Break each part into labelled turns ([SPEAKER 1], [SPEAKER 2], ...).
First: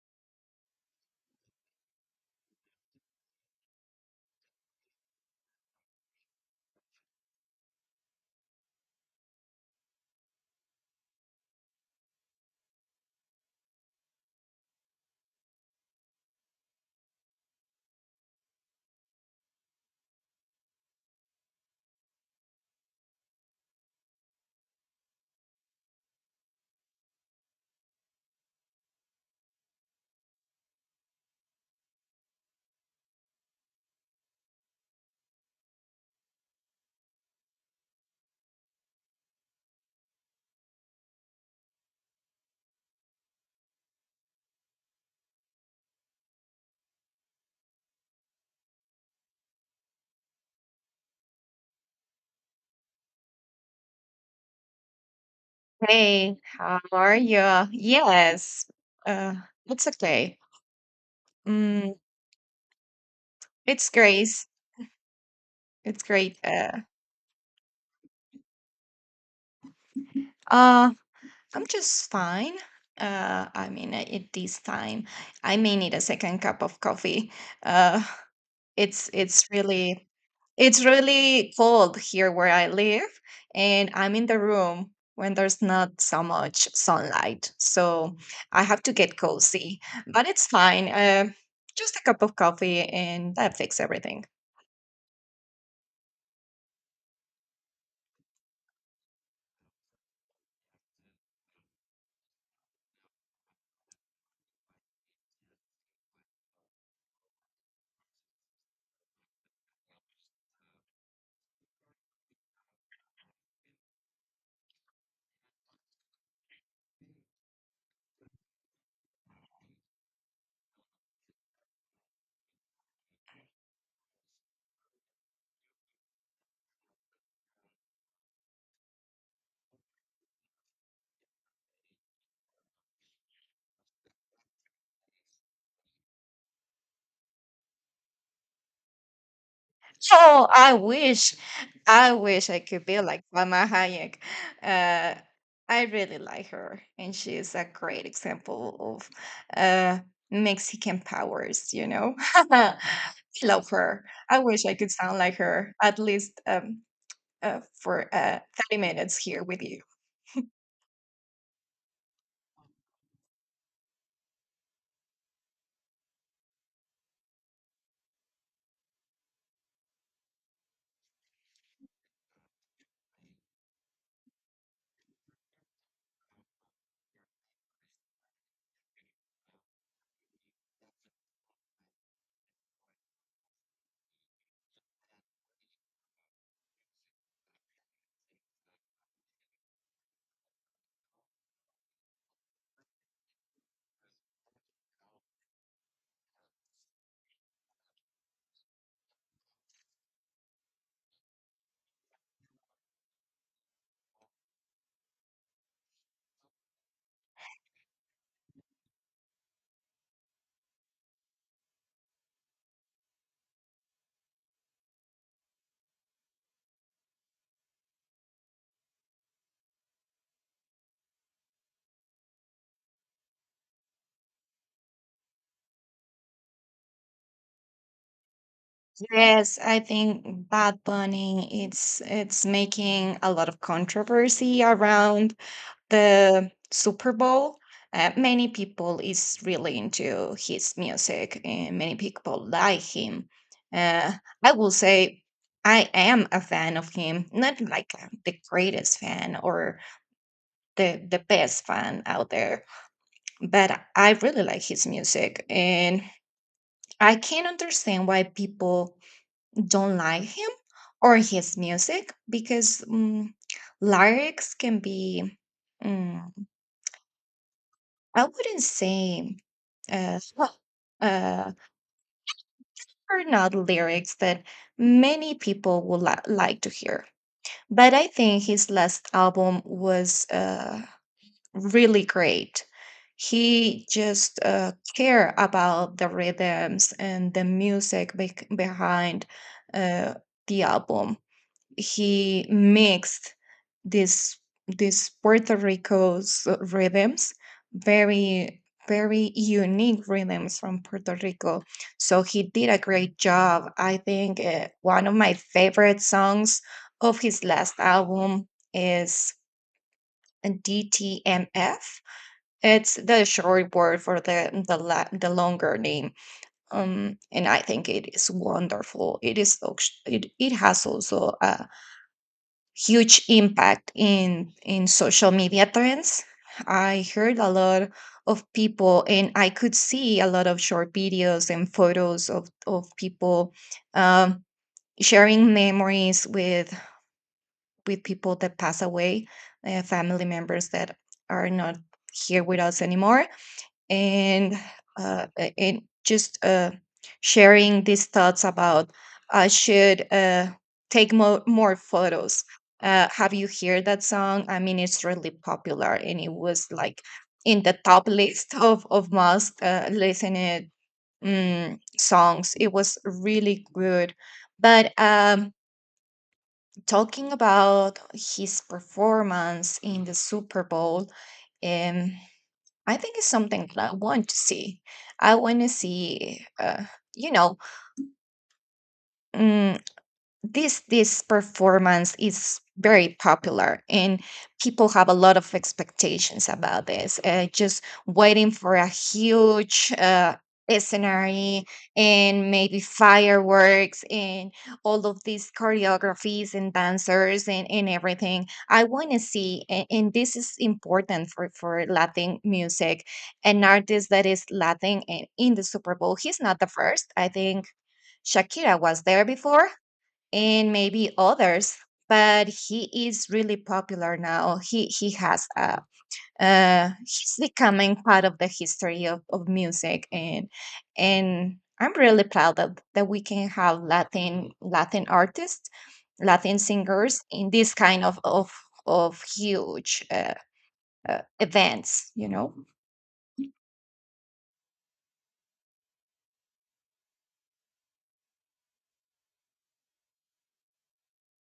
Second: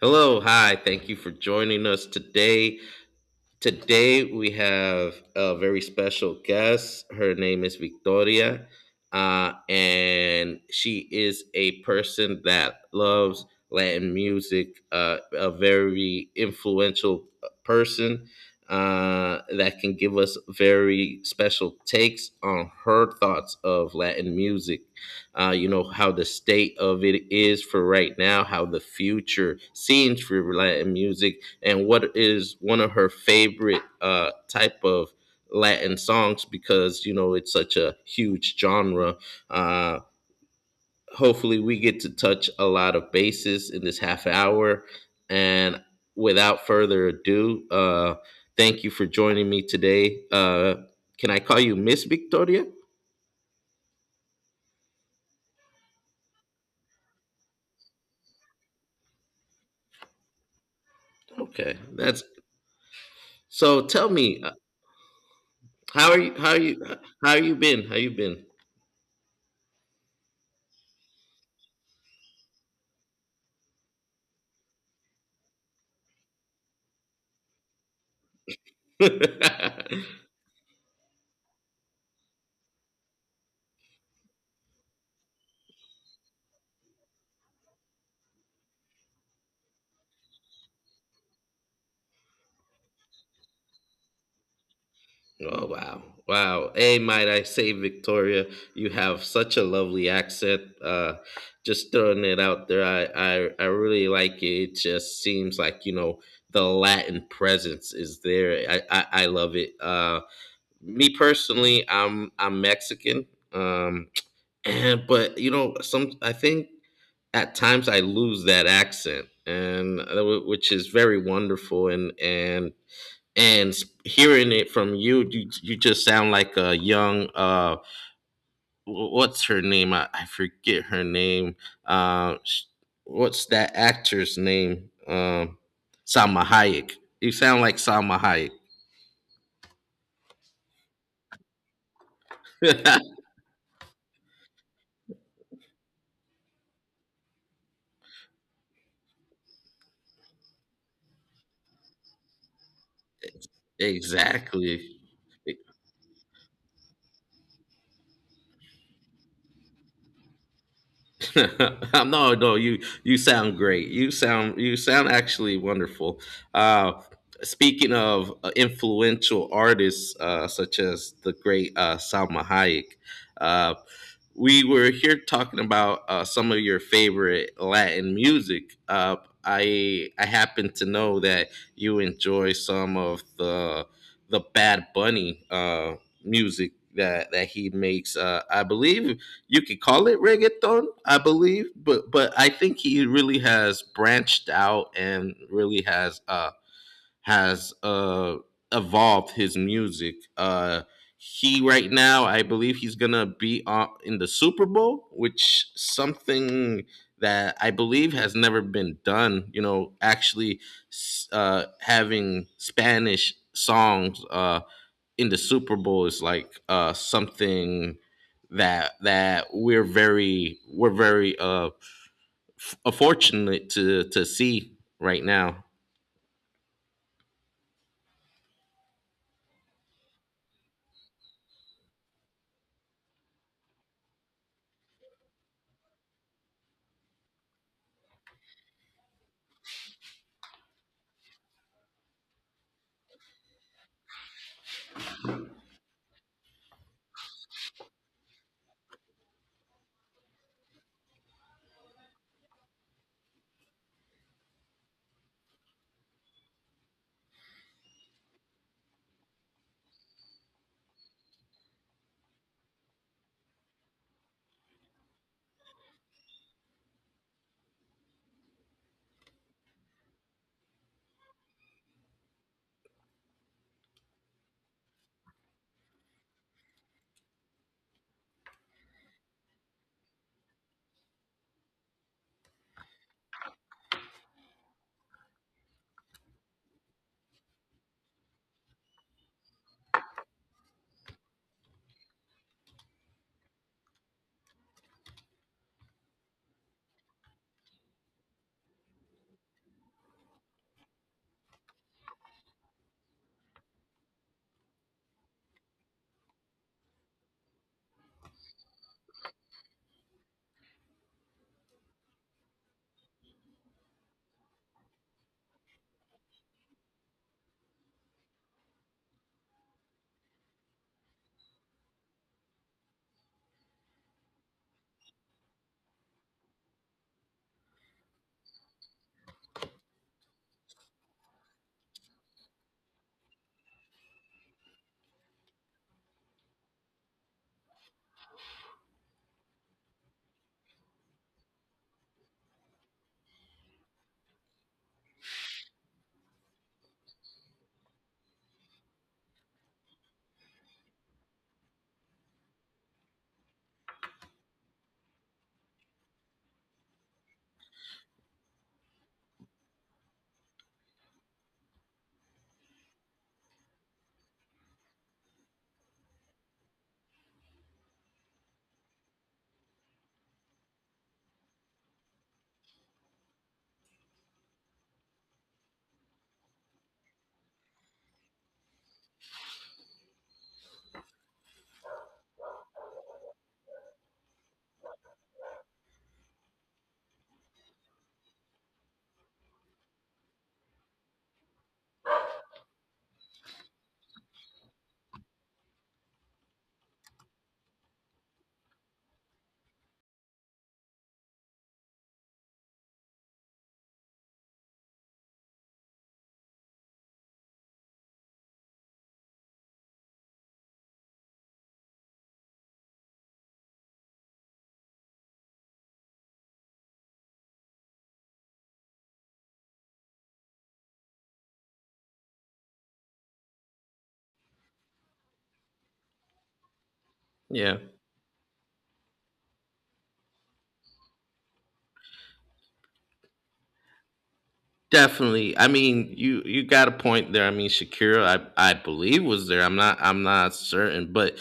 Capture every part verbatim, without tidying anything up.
[SPEAKER 1] Hello, hi. Thank you for joining us today. Today we have a very special guest. Her name is Victoria, uh, and she is a person that loves Latin music. Uh, a very influential uh, person uh, that can give us very special takes on her thoughts of Latin music. Uh, you know how the state of it is for right now, how the future seems for Latin music and what is one of her favorite uh, type of Latin songs because you know it's such a huge genre. Uh, hopefully, we get to touch a lot of bases in this half hour. And without further ado, uh, thank you for joining me today. Uh, can I call you Miss Victoria?
[SPEAKER 2] Hey, how are you? Yes, uh, it's okay.
[SPEAKER 1] Okay,
[SPEAKER 2] Mm,
[SPEAKER 1] that's so.
[SPEAKER 2] it's
[SPEAKER 1] Tell me,
[SPEAKER 2] Grace.
[SPEAKER 1] uh,
[SPEAKER 2] It's
[SPEAKER 1] how are you?
[SPEAKER 2] great.
[SPEAKER 1] How are you?
[SPEAKER 2] Uh,
[SPEAKER 1] How you been? How you
[SPEAKER 2] uh, I'm just fine. Uh, I mean, uh, at this time, I may need a second cup of coffee. Uh, it's
[SPEAKER 1] been?
[SPEAKER 2] it's really It's really cold here where I live, and I'm in the room when there's not so much sunlight. So I have to get cozy, but it's fine. Uh, just a cup of coffee, and that fixes everything.
[SPEAKER 1] Oh wow, wow! Hey, might I say, Victoria, you have such a lovely accent. Uh, just throwing it out there, I, I I really like it. It just seems like you know the Latin presence is there. I I, I love it. Uh, me personally, I'm I'm Mexican. Um, and but you know some I think at times I lose that accent, and uh, wh- which is very wonderful. And and and s- hearing it from you, you you just sound like a young uh wh- what's her name? I, I forget her name. Uh sh- what's that actor's name? Um Salma Hayek. You sound like Salma
[SPEAKER 2] Oh, I wish, I wish I could be
[SPEAKER 1] Hayek.
[SPEAKER 2] like Mama Hayek. Uh, I really like her, and she is a great example of uh, Mexican powers. You know, I love her. I wish I could
[SPEAKER 1] exactly.
[SPEAKER 2] sound like her at least um, uh, for uh, thirty minutes here with you.
[SPEAKER 1] No, no, you you sound great. You sound you sound actually wonderful. Uh, speaking of uh, influential artists uh, such as the great uh, Salma Hayek, uh, we were here talking about uh, some of your favorite Latin music. Uh, I I happen to know that you enjoy some of the the Bad Bunny uh, music that that he makes. Uh, I believe you could call it reggaeton, I believe, but but I think he really has branched out and really has uh has uh evolved his music. Uh he right now, I believe he's gonna be on in the Super Bowl, which something that I believe has never been done. You know, actually s- uh, having Spanish songs. Uh, in the Super Bowl is like uh something that that we're very we're very uh f- fortunate to to see right now.
[SPEAKER 2] Yes, I think Bad Bunny it's it's making a lot of controversy around the Super Bowl. Uh, many people is really into his music, and many people like him. Uh, I will say I am a fan of him, not like uh, the greatest fan or the the best fan out there, but I really like his music, and I can understand why people don't like him or his music because mm lyrics can be. mm, I wouldn't say uh, well, uh, are not lyrics that many people would li- like to hear. But I think his last album was uh, really great. He just uh, care about the rhythms and the music bec behind uh, the album he mixed this this Puerto Rico's rhythms, very very unique rhythms from Puerto Rico. So he did a great job. I think uh, one of my favorite songs of his last album is D T M F. It's the short word for the the la- the longer name. Um, and I think it is wonderful. It is ox- it, it has also a huge impact in in social media trends. I heard a lot of people, and I could see a lot of short videos and photos of of people, um, sharing memories with with people that pass away, uh, family members that are not here with us anymore, and uh, uh, and just uh, sharing these thoughts about I should uh, take more more photos. Uh, have you heard that song? I mean, it's really popular, and it was like in the top list of of most uh, listened um, songs. It was really good, but um, talking about his performance in the Super Bowl. Um, I think it's something that I want to see. I want to see, uh, you know, mm this this performance is very popular, and people have a lot of expectations about this, uh, just waiting for a huge uh, scenery and maybe fireworks and all of these choreographies and dancers, and, and everything I want to see, and, and this is important for for Latin music. An artist that is Latin and in the Super Bowl, he's not the first, I think. Shakira was there before, and maybe others, but he is really popular now. He he has a uh he's becoming part of the history of, of music, and and I'm really proud that that we can have latin latin artists, Latin singers in this
[SPEAKER 1] Yeah,
[SPEAKER 2] kind of of of huge uh, uh, events, you know.
[SPEAKER 1] definitely. I mean, you you got a point there. I mean, Shakira, I I believe was there. I'm not I'm not certain, but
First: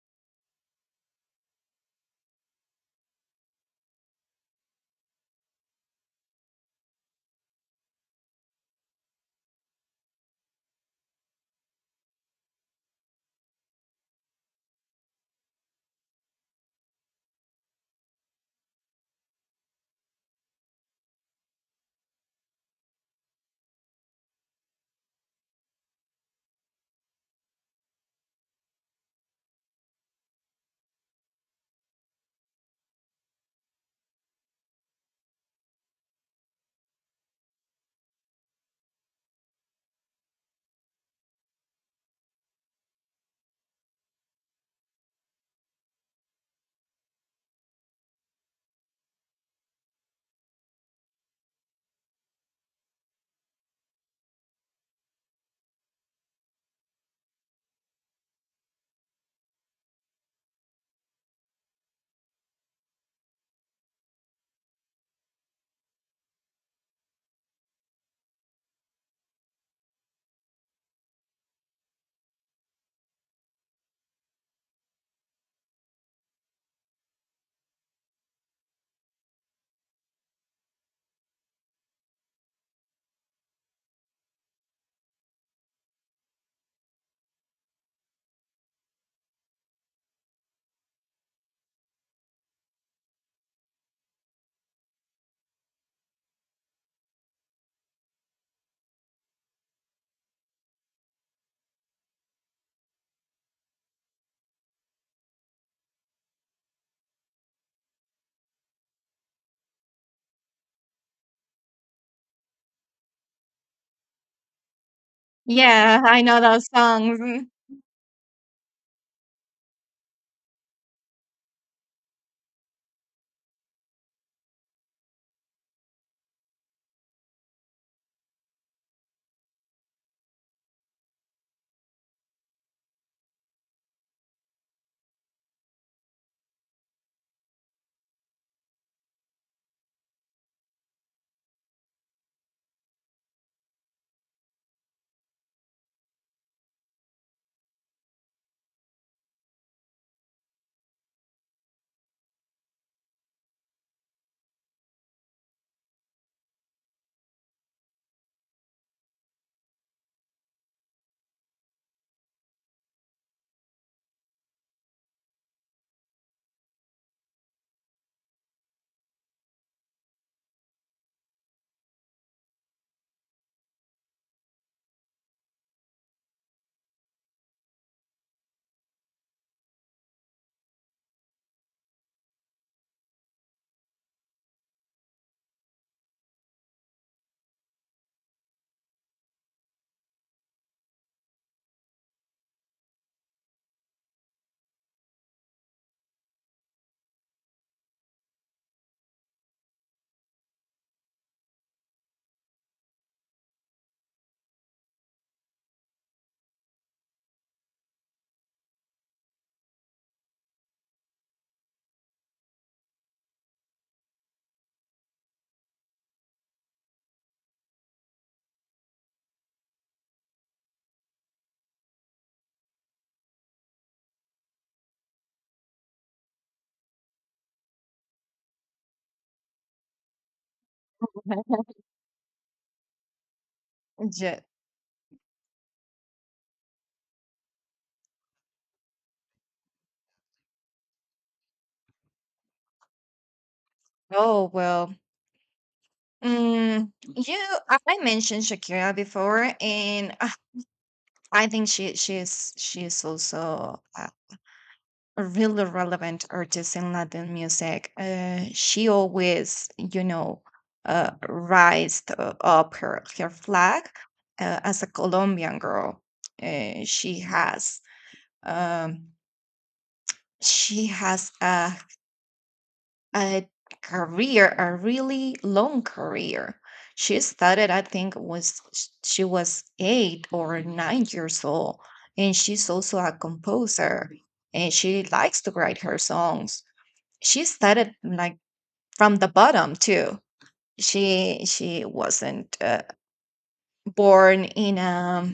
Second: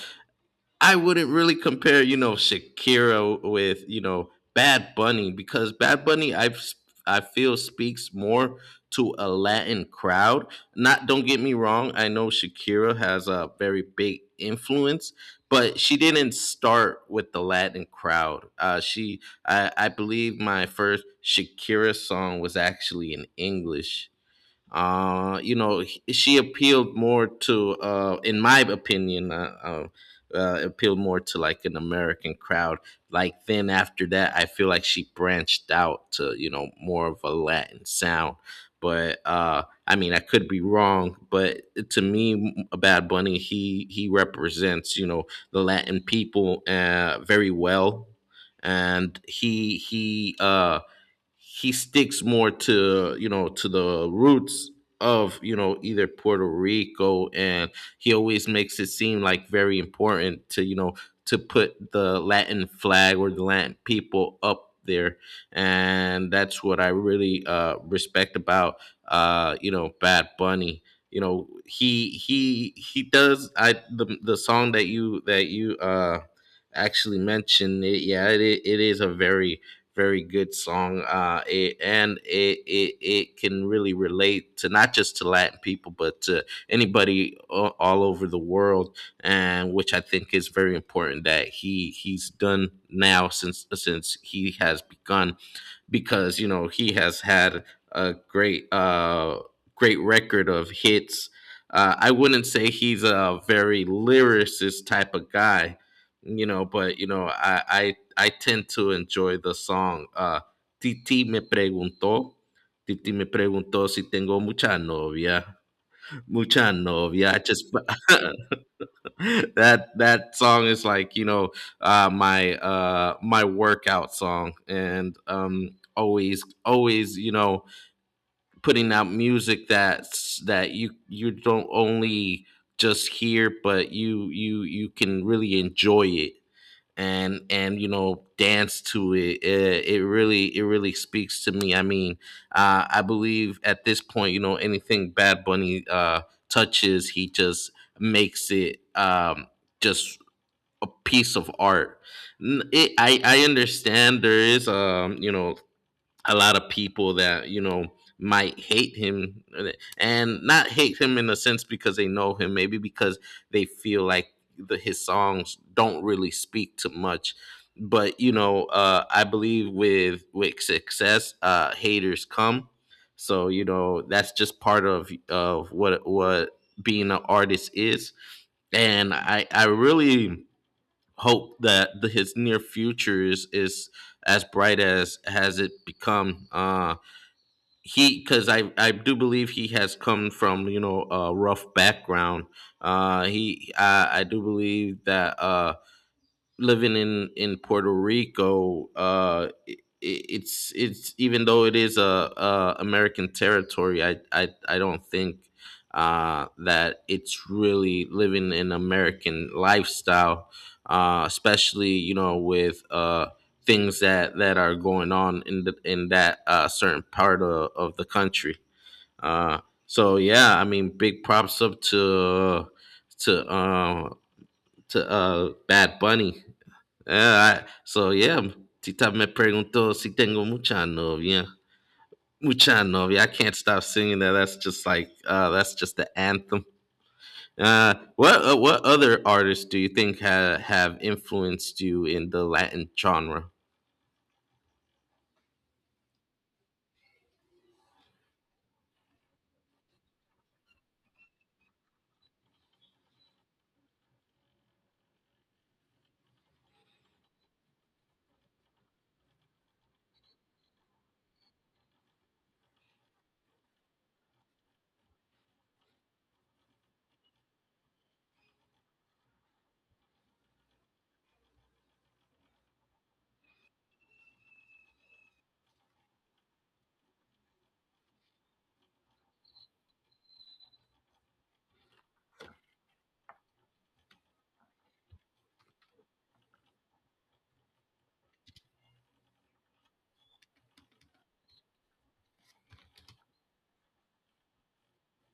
[SPEAKER 1] I wouldn't really compare, you know, Shakira with, you know, Bad Bunny, because Bad Bunny I've I feel speaks more to a Latin crowd. Not, don't get me wrong, I know Shakira has a very big influence, but she didn't start with the Latin crowd. Uh she I I believe my first Shakira song was actually in English, uh, you know, h- she appealed more to, uh, in my opinion, uh, uh, uh, appealed more to like an American crowd. Like then after that, I feel like she branched out to you know more of a Latin sound. But uh, I mean, I could be wrong, but to me, m- Bad Bunny he he represents you know the Latin people uh, very well, and he he uh, he sticks more to you know to the roots of you know either Puerto Rico, and he always makes it seem like very important to you know to put the Latin flag or the Latin people up there, and that's what I really uh respect about uh you know Bad Bunny. You know he he he does I the the song that you that you uh actually mentioned, it, yeah, it, i- it is a very very good song. Uh, it, and it, it It can really relate to not just to Latin people, but to anybody a- all over the world. And which I think is very important that he he's done now since since he has begun, because you know he has had a great uh great record of hits. Uh, I wouldn't say he's a very lyricist type of guy, you know, but you know I I, I tend to enjoy the song. Uh, Titi me preguntó. Titi me preguntó si tengo mucha novia,
[SPEAKER 2] Yeah, I know those
[SPEAKER 1] mucha
[SPEAKER 2] songs.
[SPEAKER 1] novia.
[SPEAKER 2] Mm.
[SPEAKER 1] Just that that song is like you know, uh, my uh, my workout song, and um, always always you know putting out music that's that you you don't only just hear, but you you you can really enjoy it, and and you know dance to it. it it really it really speaks to me. I mean, uh I believe at this point, you know, anything Bad Bunny uh touches, he just makes it, um just a piece of art. N- it, I I understand there is, um you know, a lot of people that you know might hate him, uh, and not hate him in a sense because they know him, maybe because they feel like the his songs don't really speak to much. But you know, uh I believe with with success uh haters come, so you know that's just part of of what what being an artist is. And i i really hope that the, his near future is is as bright as has it become. Uh, he because I I do believe he has come from you know a rough background. Uh, he I, I do believe that uh living in in Puerto Rico, uh, it, it's it's even though it is a, a American territory, I, I I don't think, uh, that it's really living an American lifestyle, uh, especially you know with, uh, things that that are going on in the, in that uh, certain part of, of the country. Uh, so yeah, I mean, big props up to to uh, to uh, Bad Bunny. Ah, I- so yeah, Tita me preguntó si tengo mucha novia. Mucha novia. I can't stop singing that.
[SPEAKER 2] Ju-
[SPEAKER 1] That's just like uh, that's just the anthem. Uh, what uh, what other artists do you think ha- have influenced you in the Latin genre?
[SPEAKER 2] Oh well. Mm, you I I mentioned Shakira before, and I think she she is she is also a a really relevant artist in Latin music. Uh, she always, you know, uh, raised uh, up her her flag uh, as a Colombian girl. Uh, she has um, she has a a career, a really long career. She started, I think, was sh- she was eight or nine years old, and she's also a composer, and she likes to write her songs. She started like from the bottom too. She she wasn't uh, born in a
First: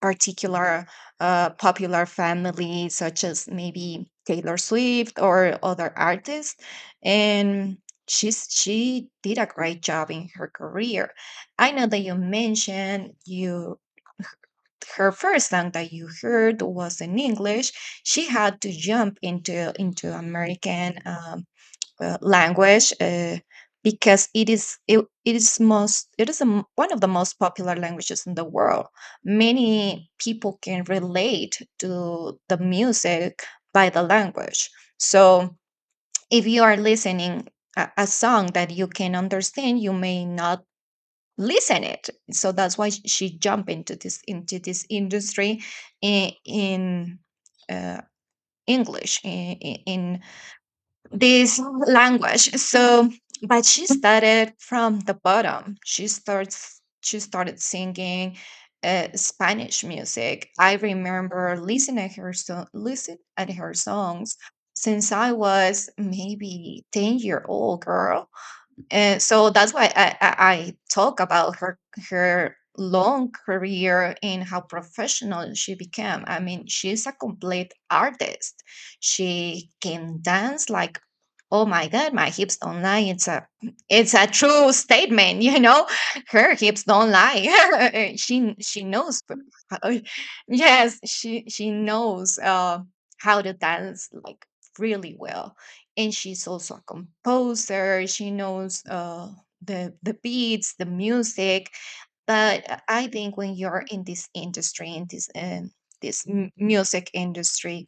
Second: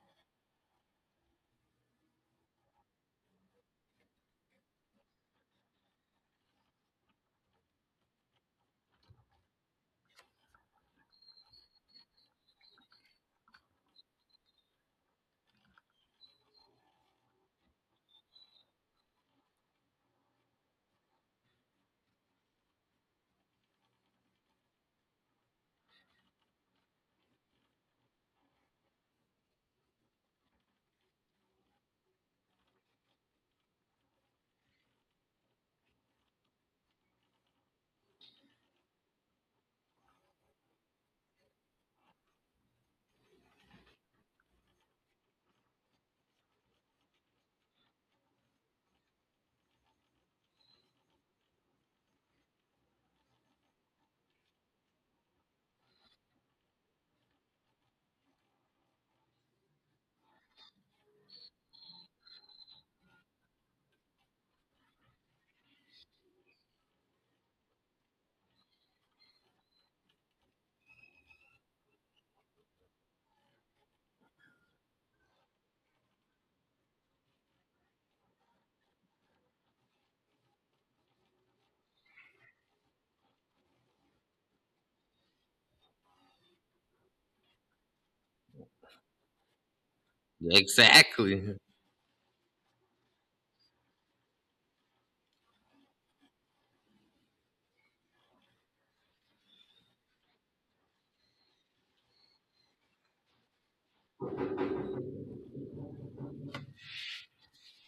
[SPEAKER 2] particular uh, popular family, such as maybe Taylor Swift or other artists. And she's she did a great job in her career. I know that you mentioned you her first song that you heard was in English. She had to jump into into American um, uh, language uh, because it is it, it is most it is a m one of the most popular languages in the world. Many people can relate to the music by the language. So if you are listening a, a song that you can understand, you may not listen it. So that's why sh- she jumped into this into this industry in, in uh, English in, in this language. So, but she started from the bottom. She starts. She started singing uh, Spanish music. I remember listening at her so listen at her songs since I was maybe ten year old girl, and so that's why I, I, I talk about her her long career and how professional she became. I mean, she's a complete artist. She can dance like, oh my god, my hips don't lie. It's a it's a true statement, you know. Her hips don't lie. she she knows. how- Yes, she
[SPEAKER 1] Exactly.
[SPEAKER 2] she knows uh, how to dance like really well, and she's also a composer. She knows uh, the the beats, the music. But I I think when you're in this industry, in this um, this m- music industry,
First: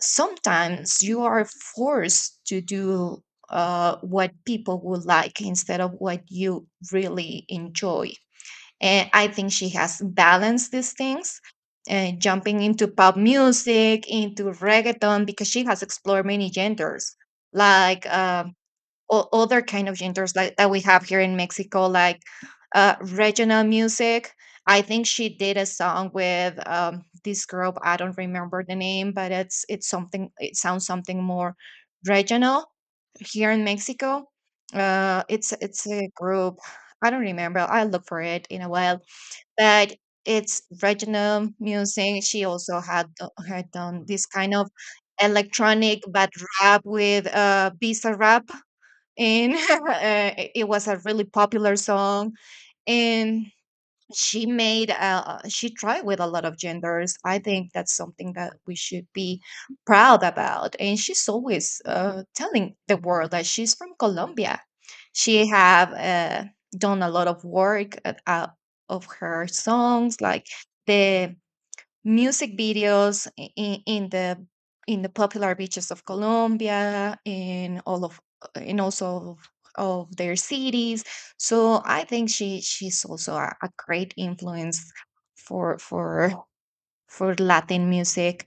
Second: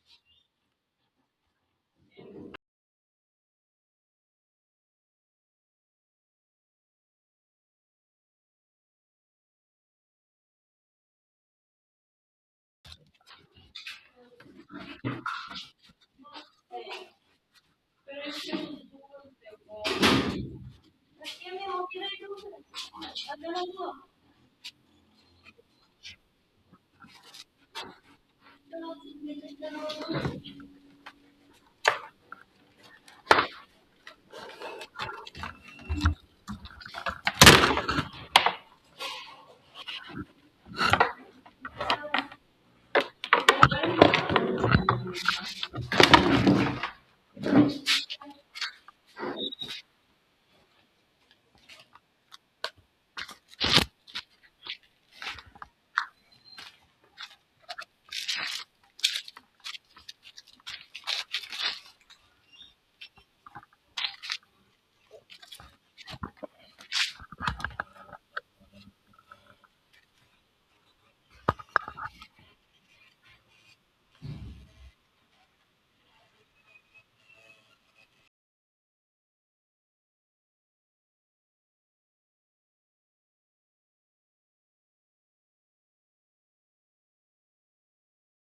[SPEAKER 2] sometimes you are forced to do uh, what people would like instead of what you really enjoy. And I think she has balanced these things, uh, jumping into pop music, into reggaeton, because she has explored many genders, like um, o- other kind of genders like that we have here in Mexico, like uh, regional music. I think she did a song with um, this group. I don't remember the name, but it's it's something. It sounds something more regional here in Mexico. Uh, it's it's a group. I don't remember. I'll look for it in a while, but it's regional music. She also had do- had done this kind of electronic but rap with uh Bisa rap in uh, it it was a really popular song, and she made uh, she tried with a lot of genders. I think that's something that we should be proud about, and she's always uh, telling the world that she's from Colombia. She have uh, done a lot of work uh, out of her songs, like the music videos in, in the in the popular beaches of Colombia, in all of in also of, of their cities. So I think she she's also a, a great influence for for for Latin music,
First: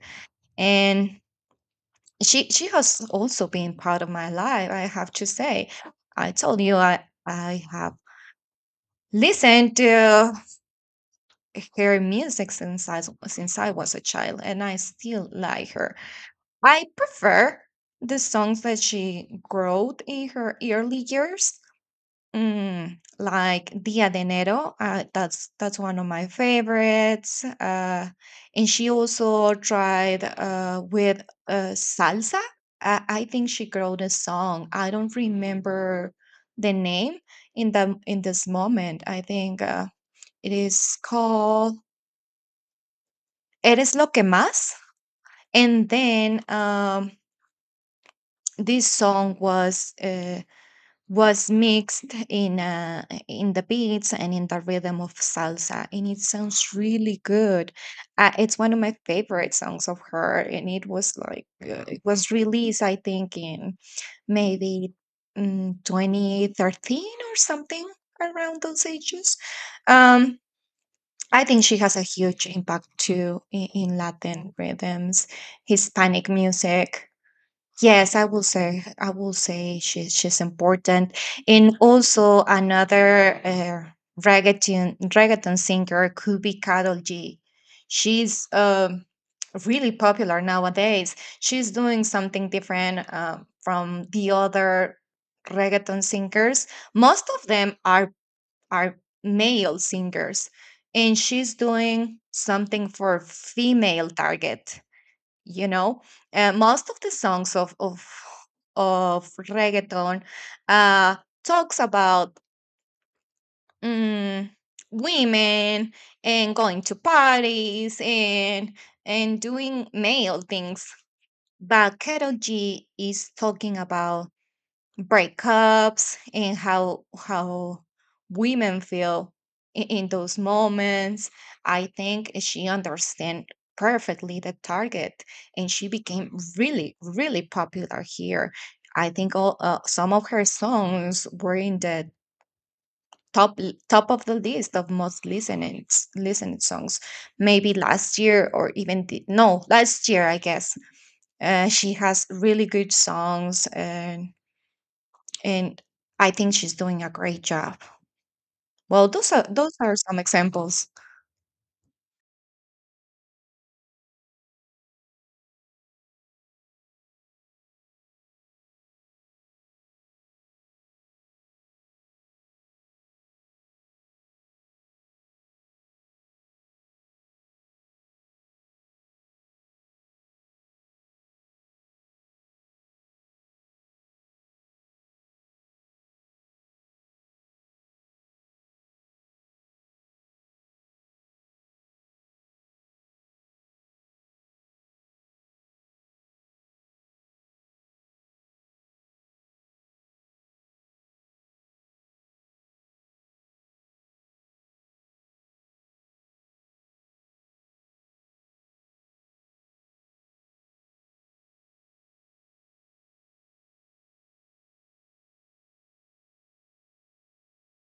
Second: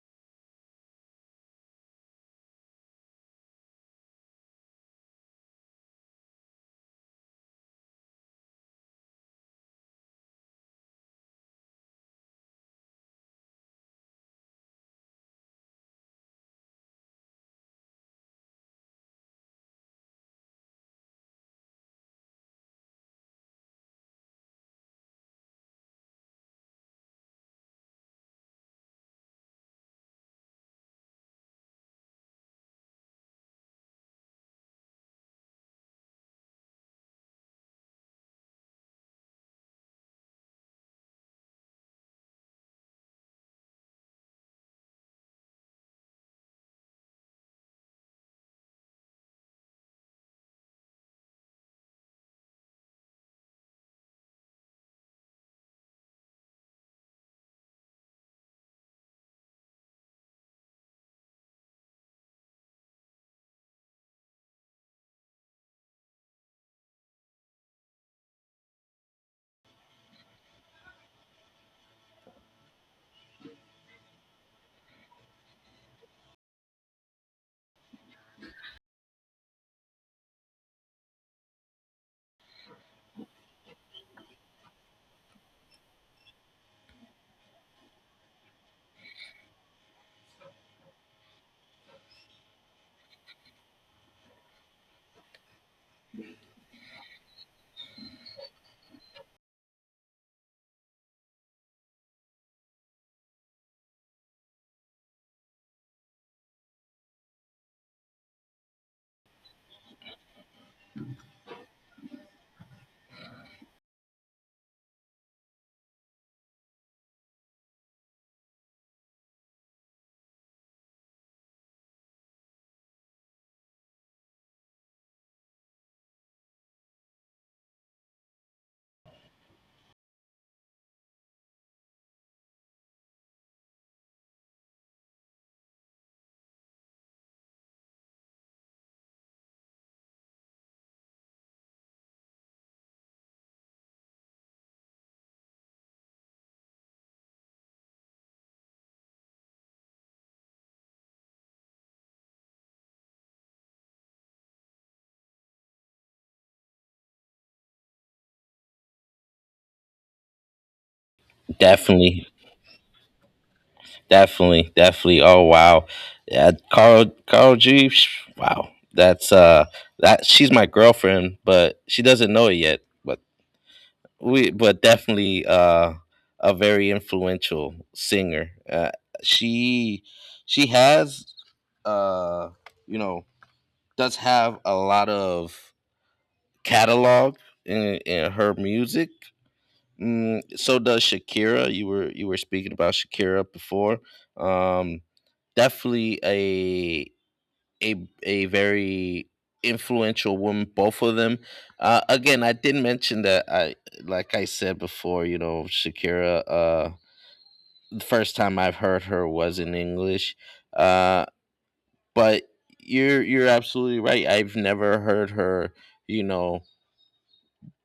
[SPEAKER 2] and she she has also been part of my life. I have to say, I told you I I have listened to her music since I s- since I was a child, and I still like her. I prefer the songs that she wrote in her early years, mm, like Dia de Enero. Uh, that's that's one of my favorites. Uh, and she also tried uh, with uh, salsa. I, I think she wrote a song. I don't remember the name in the in this moment. I think uh, it is called "Eres lo que más." And then um, this song was. Uh, was mixed in uh, in the beats and in the rhythm of salsa, and it sounds really good. uh, it's one of my favorite songs of her, and it was like uh, it was released I think in maybe mm, twenty thirteen or something around those ages. um I think she has a huge impact too in, in Latin rhythms, Hispanic music. Yes, I will say I will say she, she's important. And also another uh, reggaeton reggaeton singer could be Karol G. She's um, really popular nowadays. She's doing something different uh, from the other reggaeton singers. Most of them are are male singers, and she's doing something for female target, you know. uh, most of the songs of of of reggaeton uh talks about mm, women and going to parties and and doing male things, but Karol G is talking about breakups and how how women feel in, in those moments. I think she understand perfectly the target, and she became really really popular here. I think all, uh, some of her songs were in the top l- top of the list of most listening listened songs, maybe last year or even the, no last year, I guess. uh, she has really good songs, uh, and I think she's doing a great job. Well, those are those are some examples.
[SPEAKER 1] Definitely, definitely, definitely. Oh wow, yeah, Carl Carl G. Psh, wow, that's uh that she's my girlfriend, but she doesn't know it yet. but. we but definitely, uh a very influential singer, uh, she she has, uh you know, does have a lot of catalog in, in her music. Mm, so does Shakira. You were you were speaking about Shakira before. um Definitely a a a very influential woman, both of them. Uh again i did mention that, I like I said before, you know, Shakira, uh the first time I've heard her was in English, uh but you're you're absolutely right, I've never heard her, you know,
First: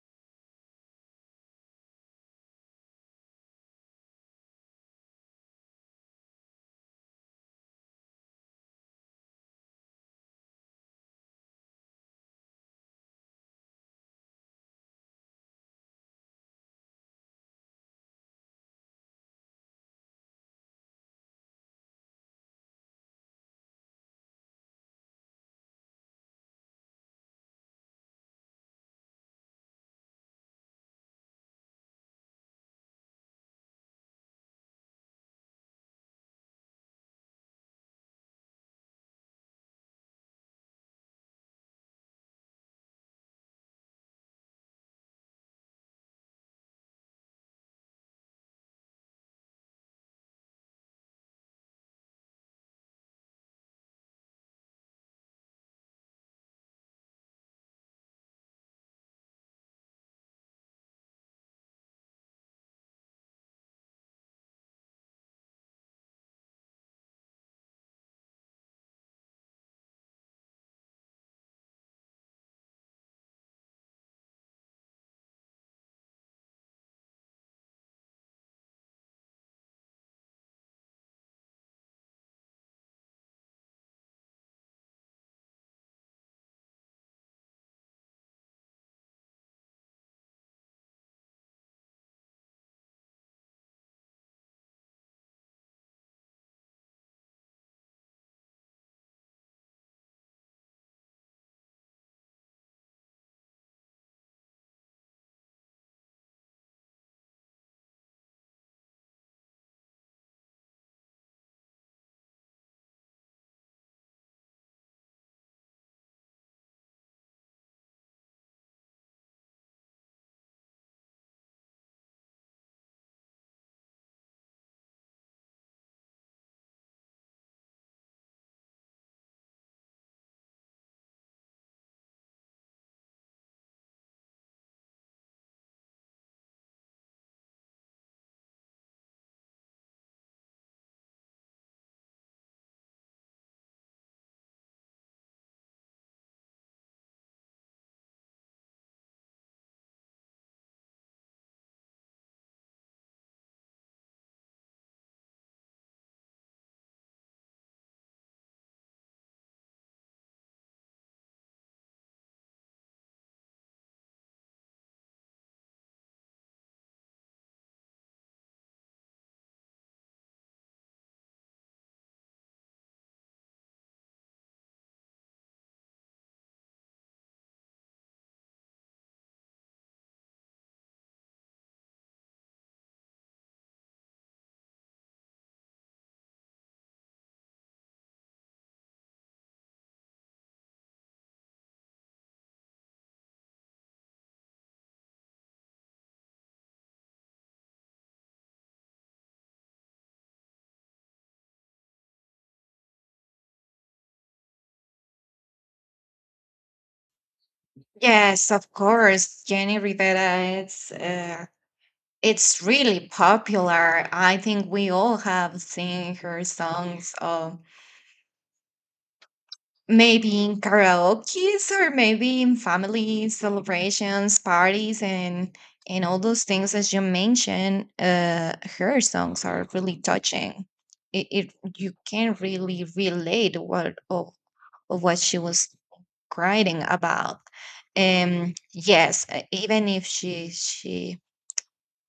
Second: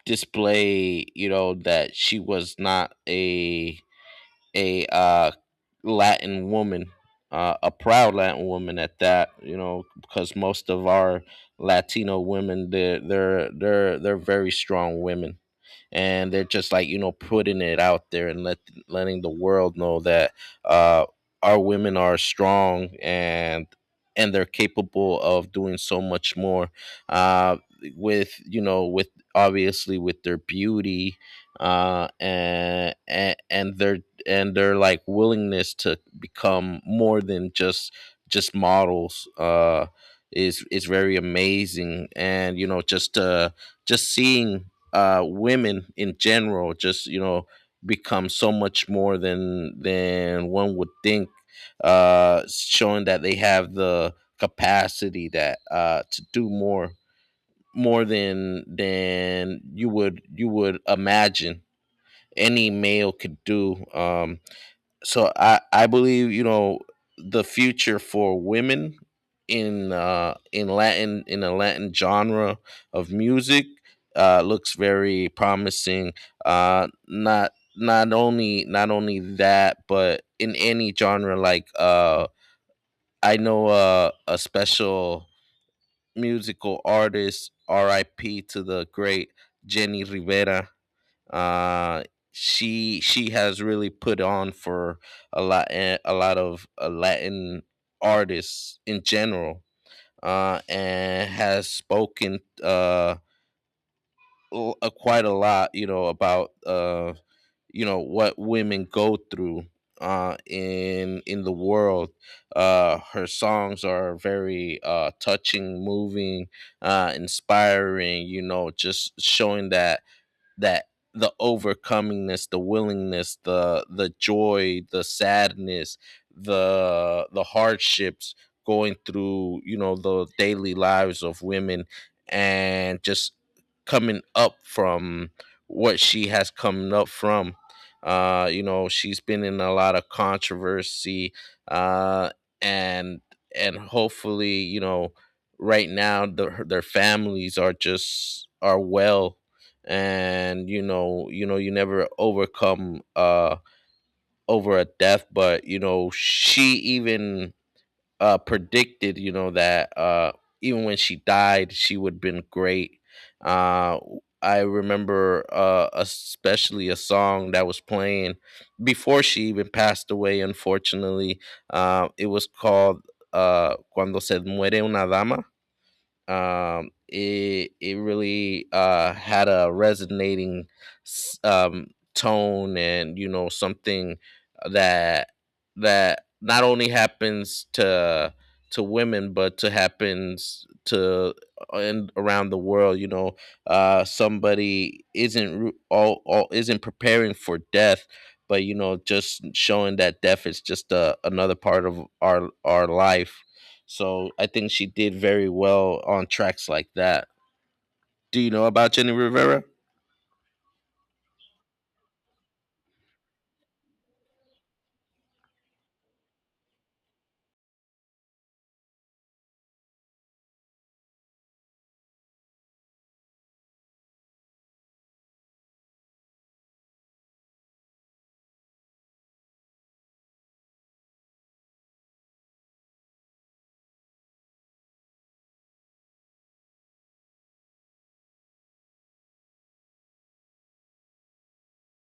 [SPEAKER 1] display, you know, that she was not a a uh, Latin woman, uh, a proud Latin woman at that. You know, because most of our Latino women, they're they're they're they're very strong women, and they're just like you know putting it out there and let letting the world know that, uh, our women are strong, and and they're capable of doing so much more, uh, with you know, with, obviously, with their beauty, uh, and, and and their and their like willingness to become more than just just models, uh, is is very amazing, and you know just, uh, just seeing, uh, women in general, just you know, become so much more than than one would think, uh showing that they have the capacity that uh to do more, more than than you would you would imagine any male could do. Um so I I believe, you know, the future for women in, uh in Latin, in the Latin genre of music, uh looks very promising. Uh not not only not only that, but in any genre, like, uh I know, uh, a special musical artist, R I P to the great Jenny Rivera. uh, she she has really put on for a lot eh, a lot of, uh, Latin artists in general, uh, and has spoken, uh, l- uh, quite a lot, you know, about, uh, you know what women go through, uh, in in the world. Uh, her songs are very, uh, touching, moving, uh, inspiring. You know, just showing that that the overcomingness, the willingness, the the joy, the sadness, the the hardships, going through, you know, the daily lives of women, and just coming up from what she has come up from. Uh, you know, she's been in a lot of controversy, uh, and and hopefully, you know, right now the, her- their families are just are well. And you know you know you never overcome uh over a death, but you know she even uh predicted, you know that uh even when she died she would have been great. uh I remember uh especially a song that was playing before she even passed away, unfortunately. Uh it was called uh "Cuando Se Muere Una Dama." um it it really uh had a resonating s- um tone, and you know, something uh, that that not only happens to to women, but to happens to and around the world, you know. Uh somebody isn't ru- all, all isn't preparing for death, but you know, just showing that death is just a, another part of our our life. So I think she did very well on tracks like that. Do you
[SPEAKER 2] Yes,
[SPEAKER 1] know
[SPEAKER 2] of
[SPEAKER 1] about Jenny
[SPEAKER 2] course,
[SPEAKER 1] Rivera?
[SPEAKER 2] Jenny Rivera. It's uh, it's really popular. I think we all have seen her songs. Um, Maybe in karaoke's or maybe in family celebrations, parties, and and all those things as you mentioned. Uh, her songs are really touching. It, it you can really relate what of, of what she was writing about. Um, yes, uh, even if she she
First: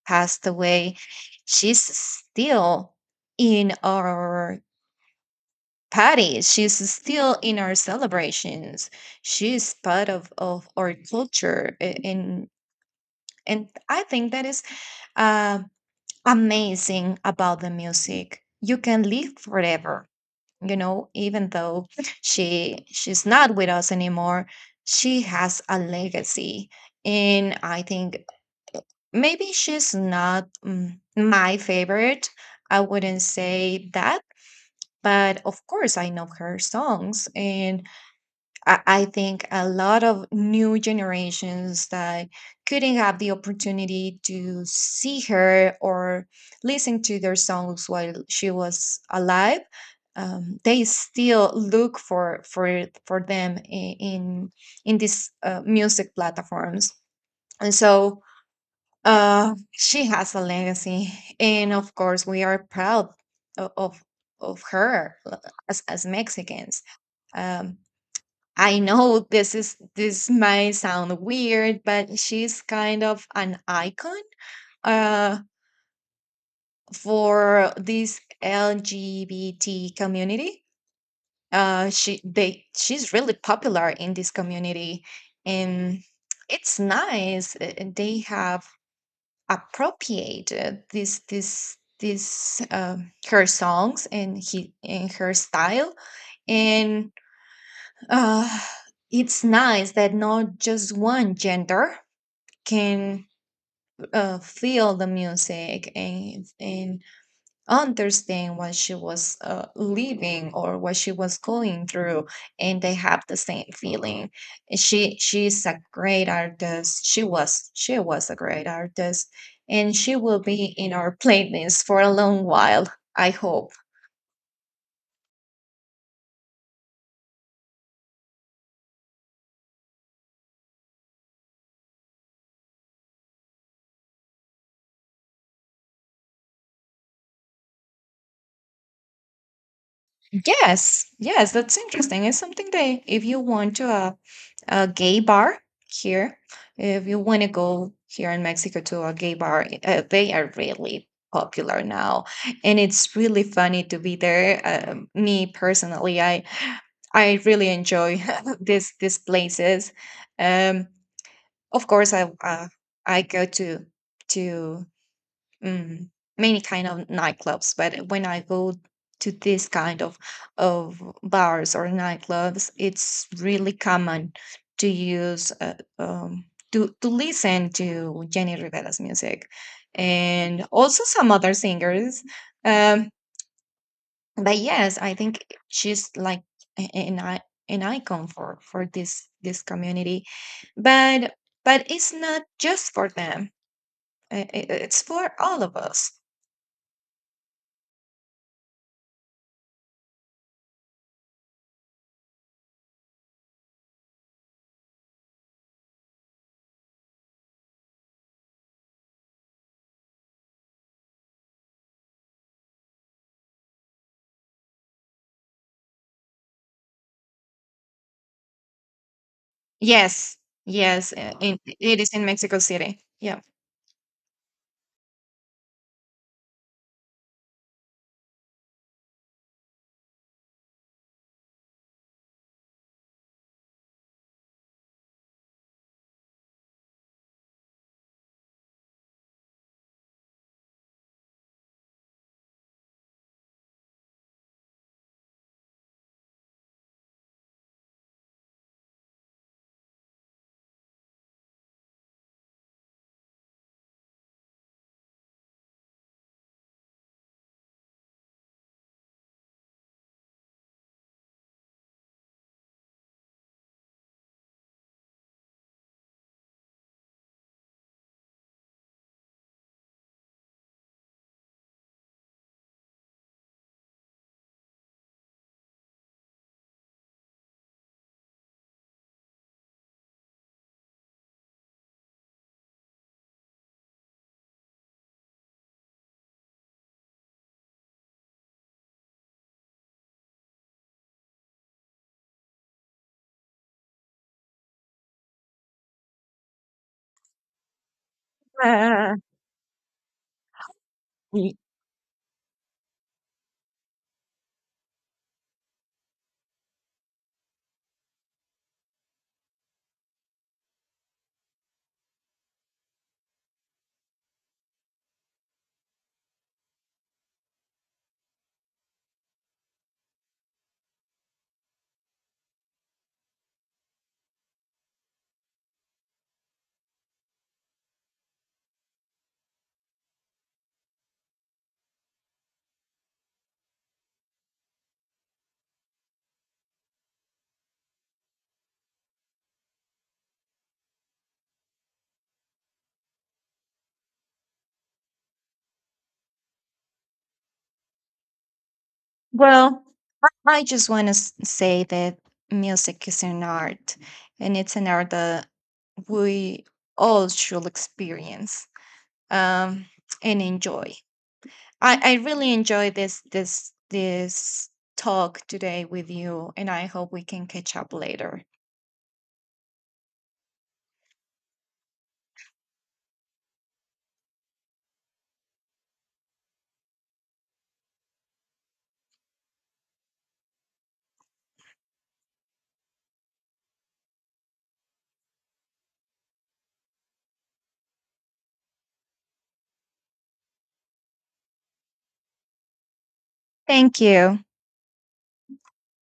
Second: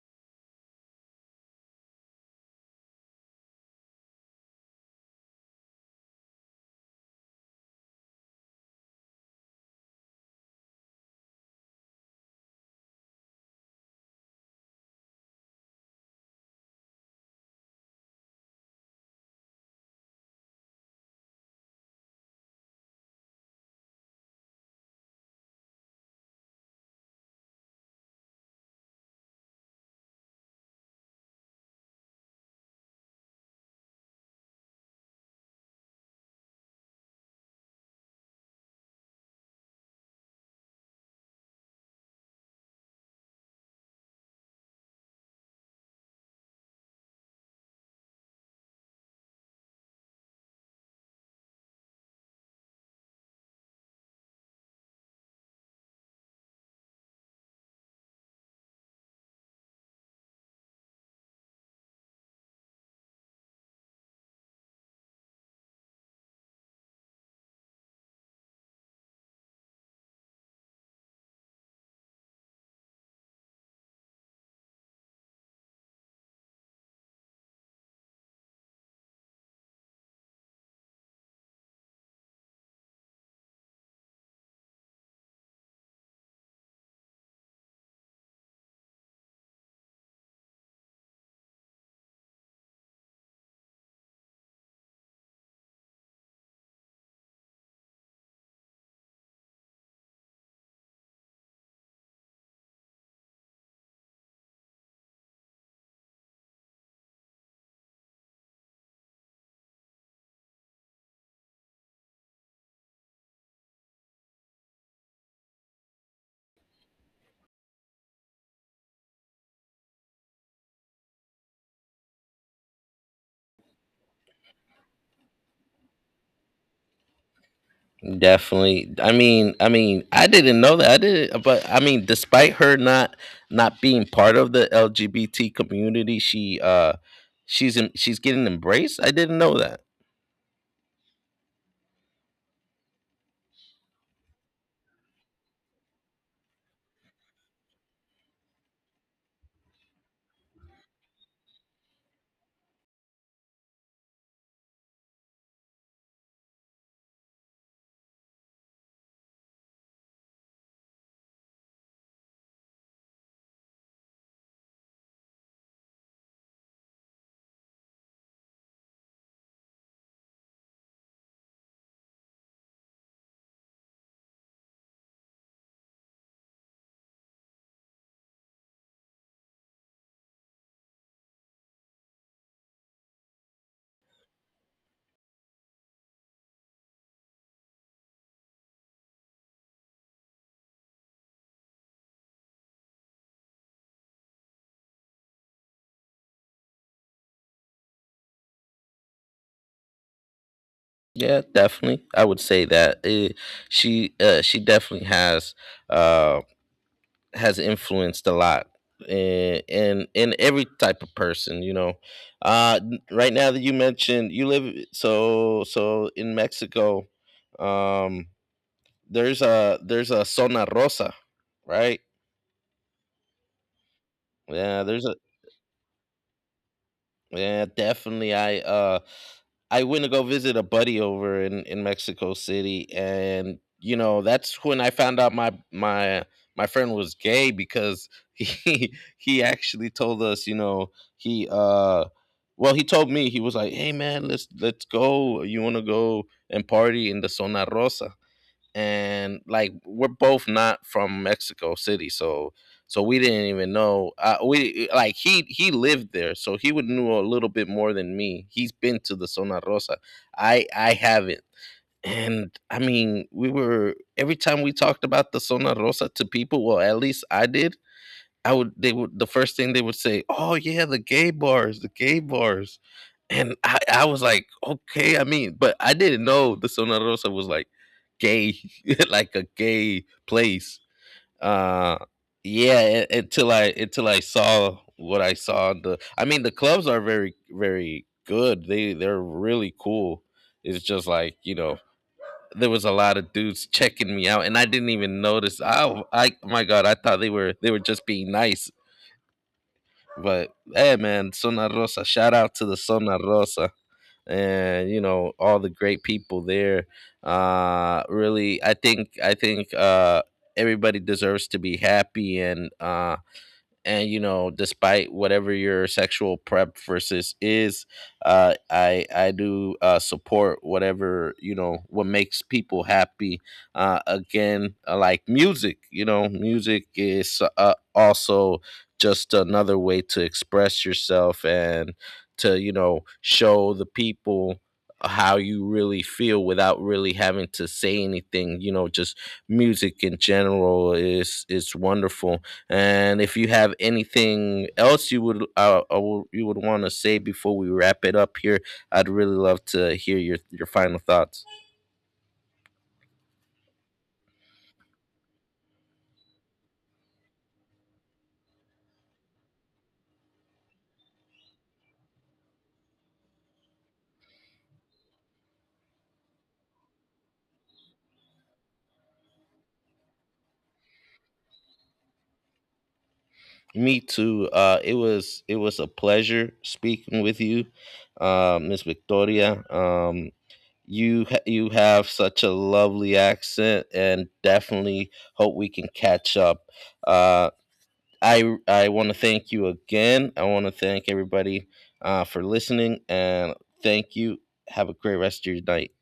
[SPEAKER 2] passed away, she's still in our Patty, she's still in our celebrations. She's part of, of our culture. a- And, and I think that is uh, amazing about the music. You can live forever, you know, even though she she's not with us anymore, she has a legacy. And I think maybe she's not mm, my favorite. I wouldn't say that, but of course I know her songs, and I I think a lot of new generations that couldn't have the opportunity to see her or listen to their songs while she was alive, um, they still look for for for them i- in in these uh, music platforms. And so uh, she has a legacy, and of course we are proud o- of of her uh, as as Mexicans. Um, I know this is this might sound weird, but she's kind of an icon uh, for this L G B T community. Uh, she they she's really popular in this community, and it's nice. uh, uh, They have appropriated this this this um her songs and he and her style, and uh, it's nice that not just one gender can uh, feel the music, and, and understand what she was uh, living or what she was going through, and they have the same feeling. she she's a great artist, she was she was a great artist, and she will be in our playlist for a long while, I hope.
[SPEAKER 1] Definitely. I mean, I mean, I didn't know that. I didn't, but I mean, despite her not not being part of the L G B T community, she uh she's in, she's getting embraced. I didn't know that.
[SPEAKER 2] Yes, yes, that's interesting. It's something that if you want to a, a gay bar here, if you want to go here in Mexico to a gay bar, uh, they are really popular now, and it's really funny to be there. Um, me personally, I I really enjoy this these places. Um, of course, I uh, I go to to mm, many kind of nightclubs, but when I go to this kind of of bars or nightclubs, it's really common to use uh, um, to to listen to Jenny Rivera's music, and also some other singers. um but yes, I think she's like a- an i an icon for for this this community, but but it's not just for them. Uh, it- it's for all of us.
[SPEAKER 1] Yeah, definitely. I would say that. Eh, she uh, she definitely has um has influenced a lot in in, in every type of person, you know. Uh n- right now that you mentioned, you live so so in Mexico. um there's a there's a
[SPEAKER 2] Yes,
[SPEAKER 1] Zona Rosa.
[SPEAKER 2] yes, uh, in, it
[SPEAKER 1] Right.
[SPEAKER 2] is in Mexico City. Yeah.
[SPEAKER 1] Yeah, there's a yeah, definitely. I uh I went to go visit a buddy over in in Mexico City, and you know, that's when I found out my my my friend was gay because he he actually told us, you know, he uh, well, he told me. He was like, "Hey, man, let's let's go. You want to go and party in the Zona Rosa?" And like, we're both not from Mexico City, so so we didn't even know. Uh, we like he he lived there, so he would knew a little bit more than me. He's been to the Zona Rosa. I I haven't, and I mean, we were every time we talked about the Zona Rosa to people. Well, at least I did. I would they would, the first thing they would say, "Oh yeah, the gay bars, the gay bars," and I, I was like, "Okay." I mean, but I didn't know the Zona Rosa was like gay, like a gay place. Uh, yeah, u- until I until I saw what I saw. The I mean, the clubs are very very good. They they're really cool. It's just like, you know. There was a lot of dudes checking me out, and I didn't even notice. I, I, my God, I thought they were they were just being nice. But hey, man, Zona Rosa, shout out to the Zona Rosa and, you know, all the great people there. Uh, really, I think I think uh, everybody deserves to be happy. And Uh, and you know, despite whatever your sexual preferences is, uh i i do uh support whatever, you know, what makes people happy. Uh again, uh, like music, you know, music is, uh, also just another way to express yourself and to, you know, show the people how you really feel without really having to say anything, you know. Just music in general is is wonderful. And if you have anything else you would uh, uh, w- you would want to say before we wrap it up here, I'd really love
[SPEAKER 2] Well,
[SPEAKER 1] to hear
[SPEAKER 2] I
[SPEAKER 1] your
[SPEAKER 2] I
[SPEAKER 1] your
[SPEAKER 2] just
[SPEAKER 1] final
[SPEAKER 2] want to
[SPEAKER 1] thoughts.
[SPEAKER 2] say that music is an art, and it's an art that we all should experience, um, and enjoy. I, I really enjoy this this this talk today with you, and I hope we can catch up later.
[SPEAKER 1] Me too. Uh, it was it was a pleasure speaking with you, uh, Miss Victoria. Um, you ha- you have such a lovely accent, and definitely hope we can catch up. Uh, I I want to thank you again. I want to thank everybody, uh, for listening. And
[SPEAKER 2] Thank
[SPEAKER 1] thank you.
[SPEAKER 2] you.
[SPEAKER 1] Have a great rest of your night.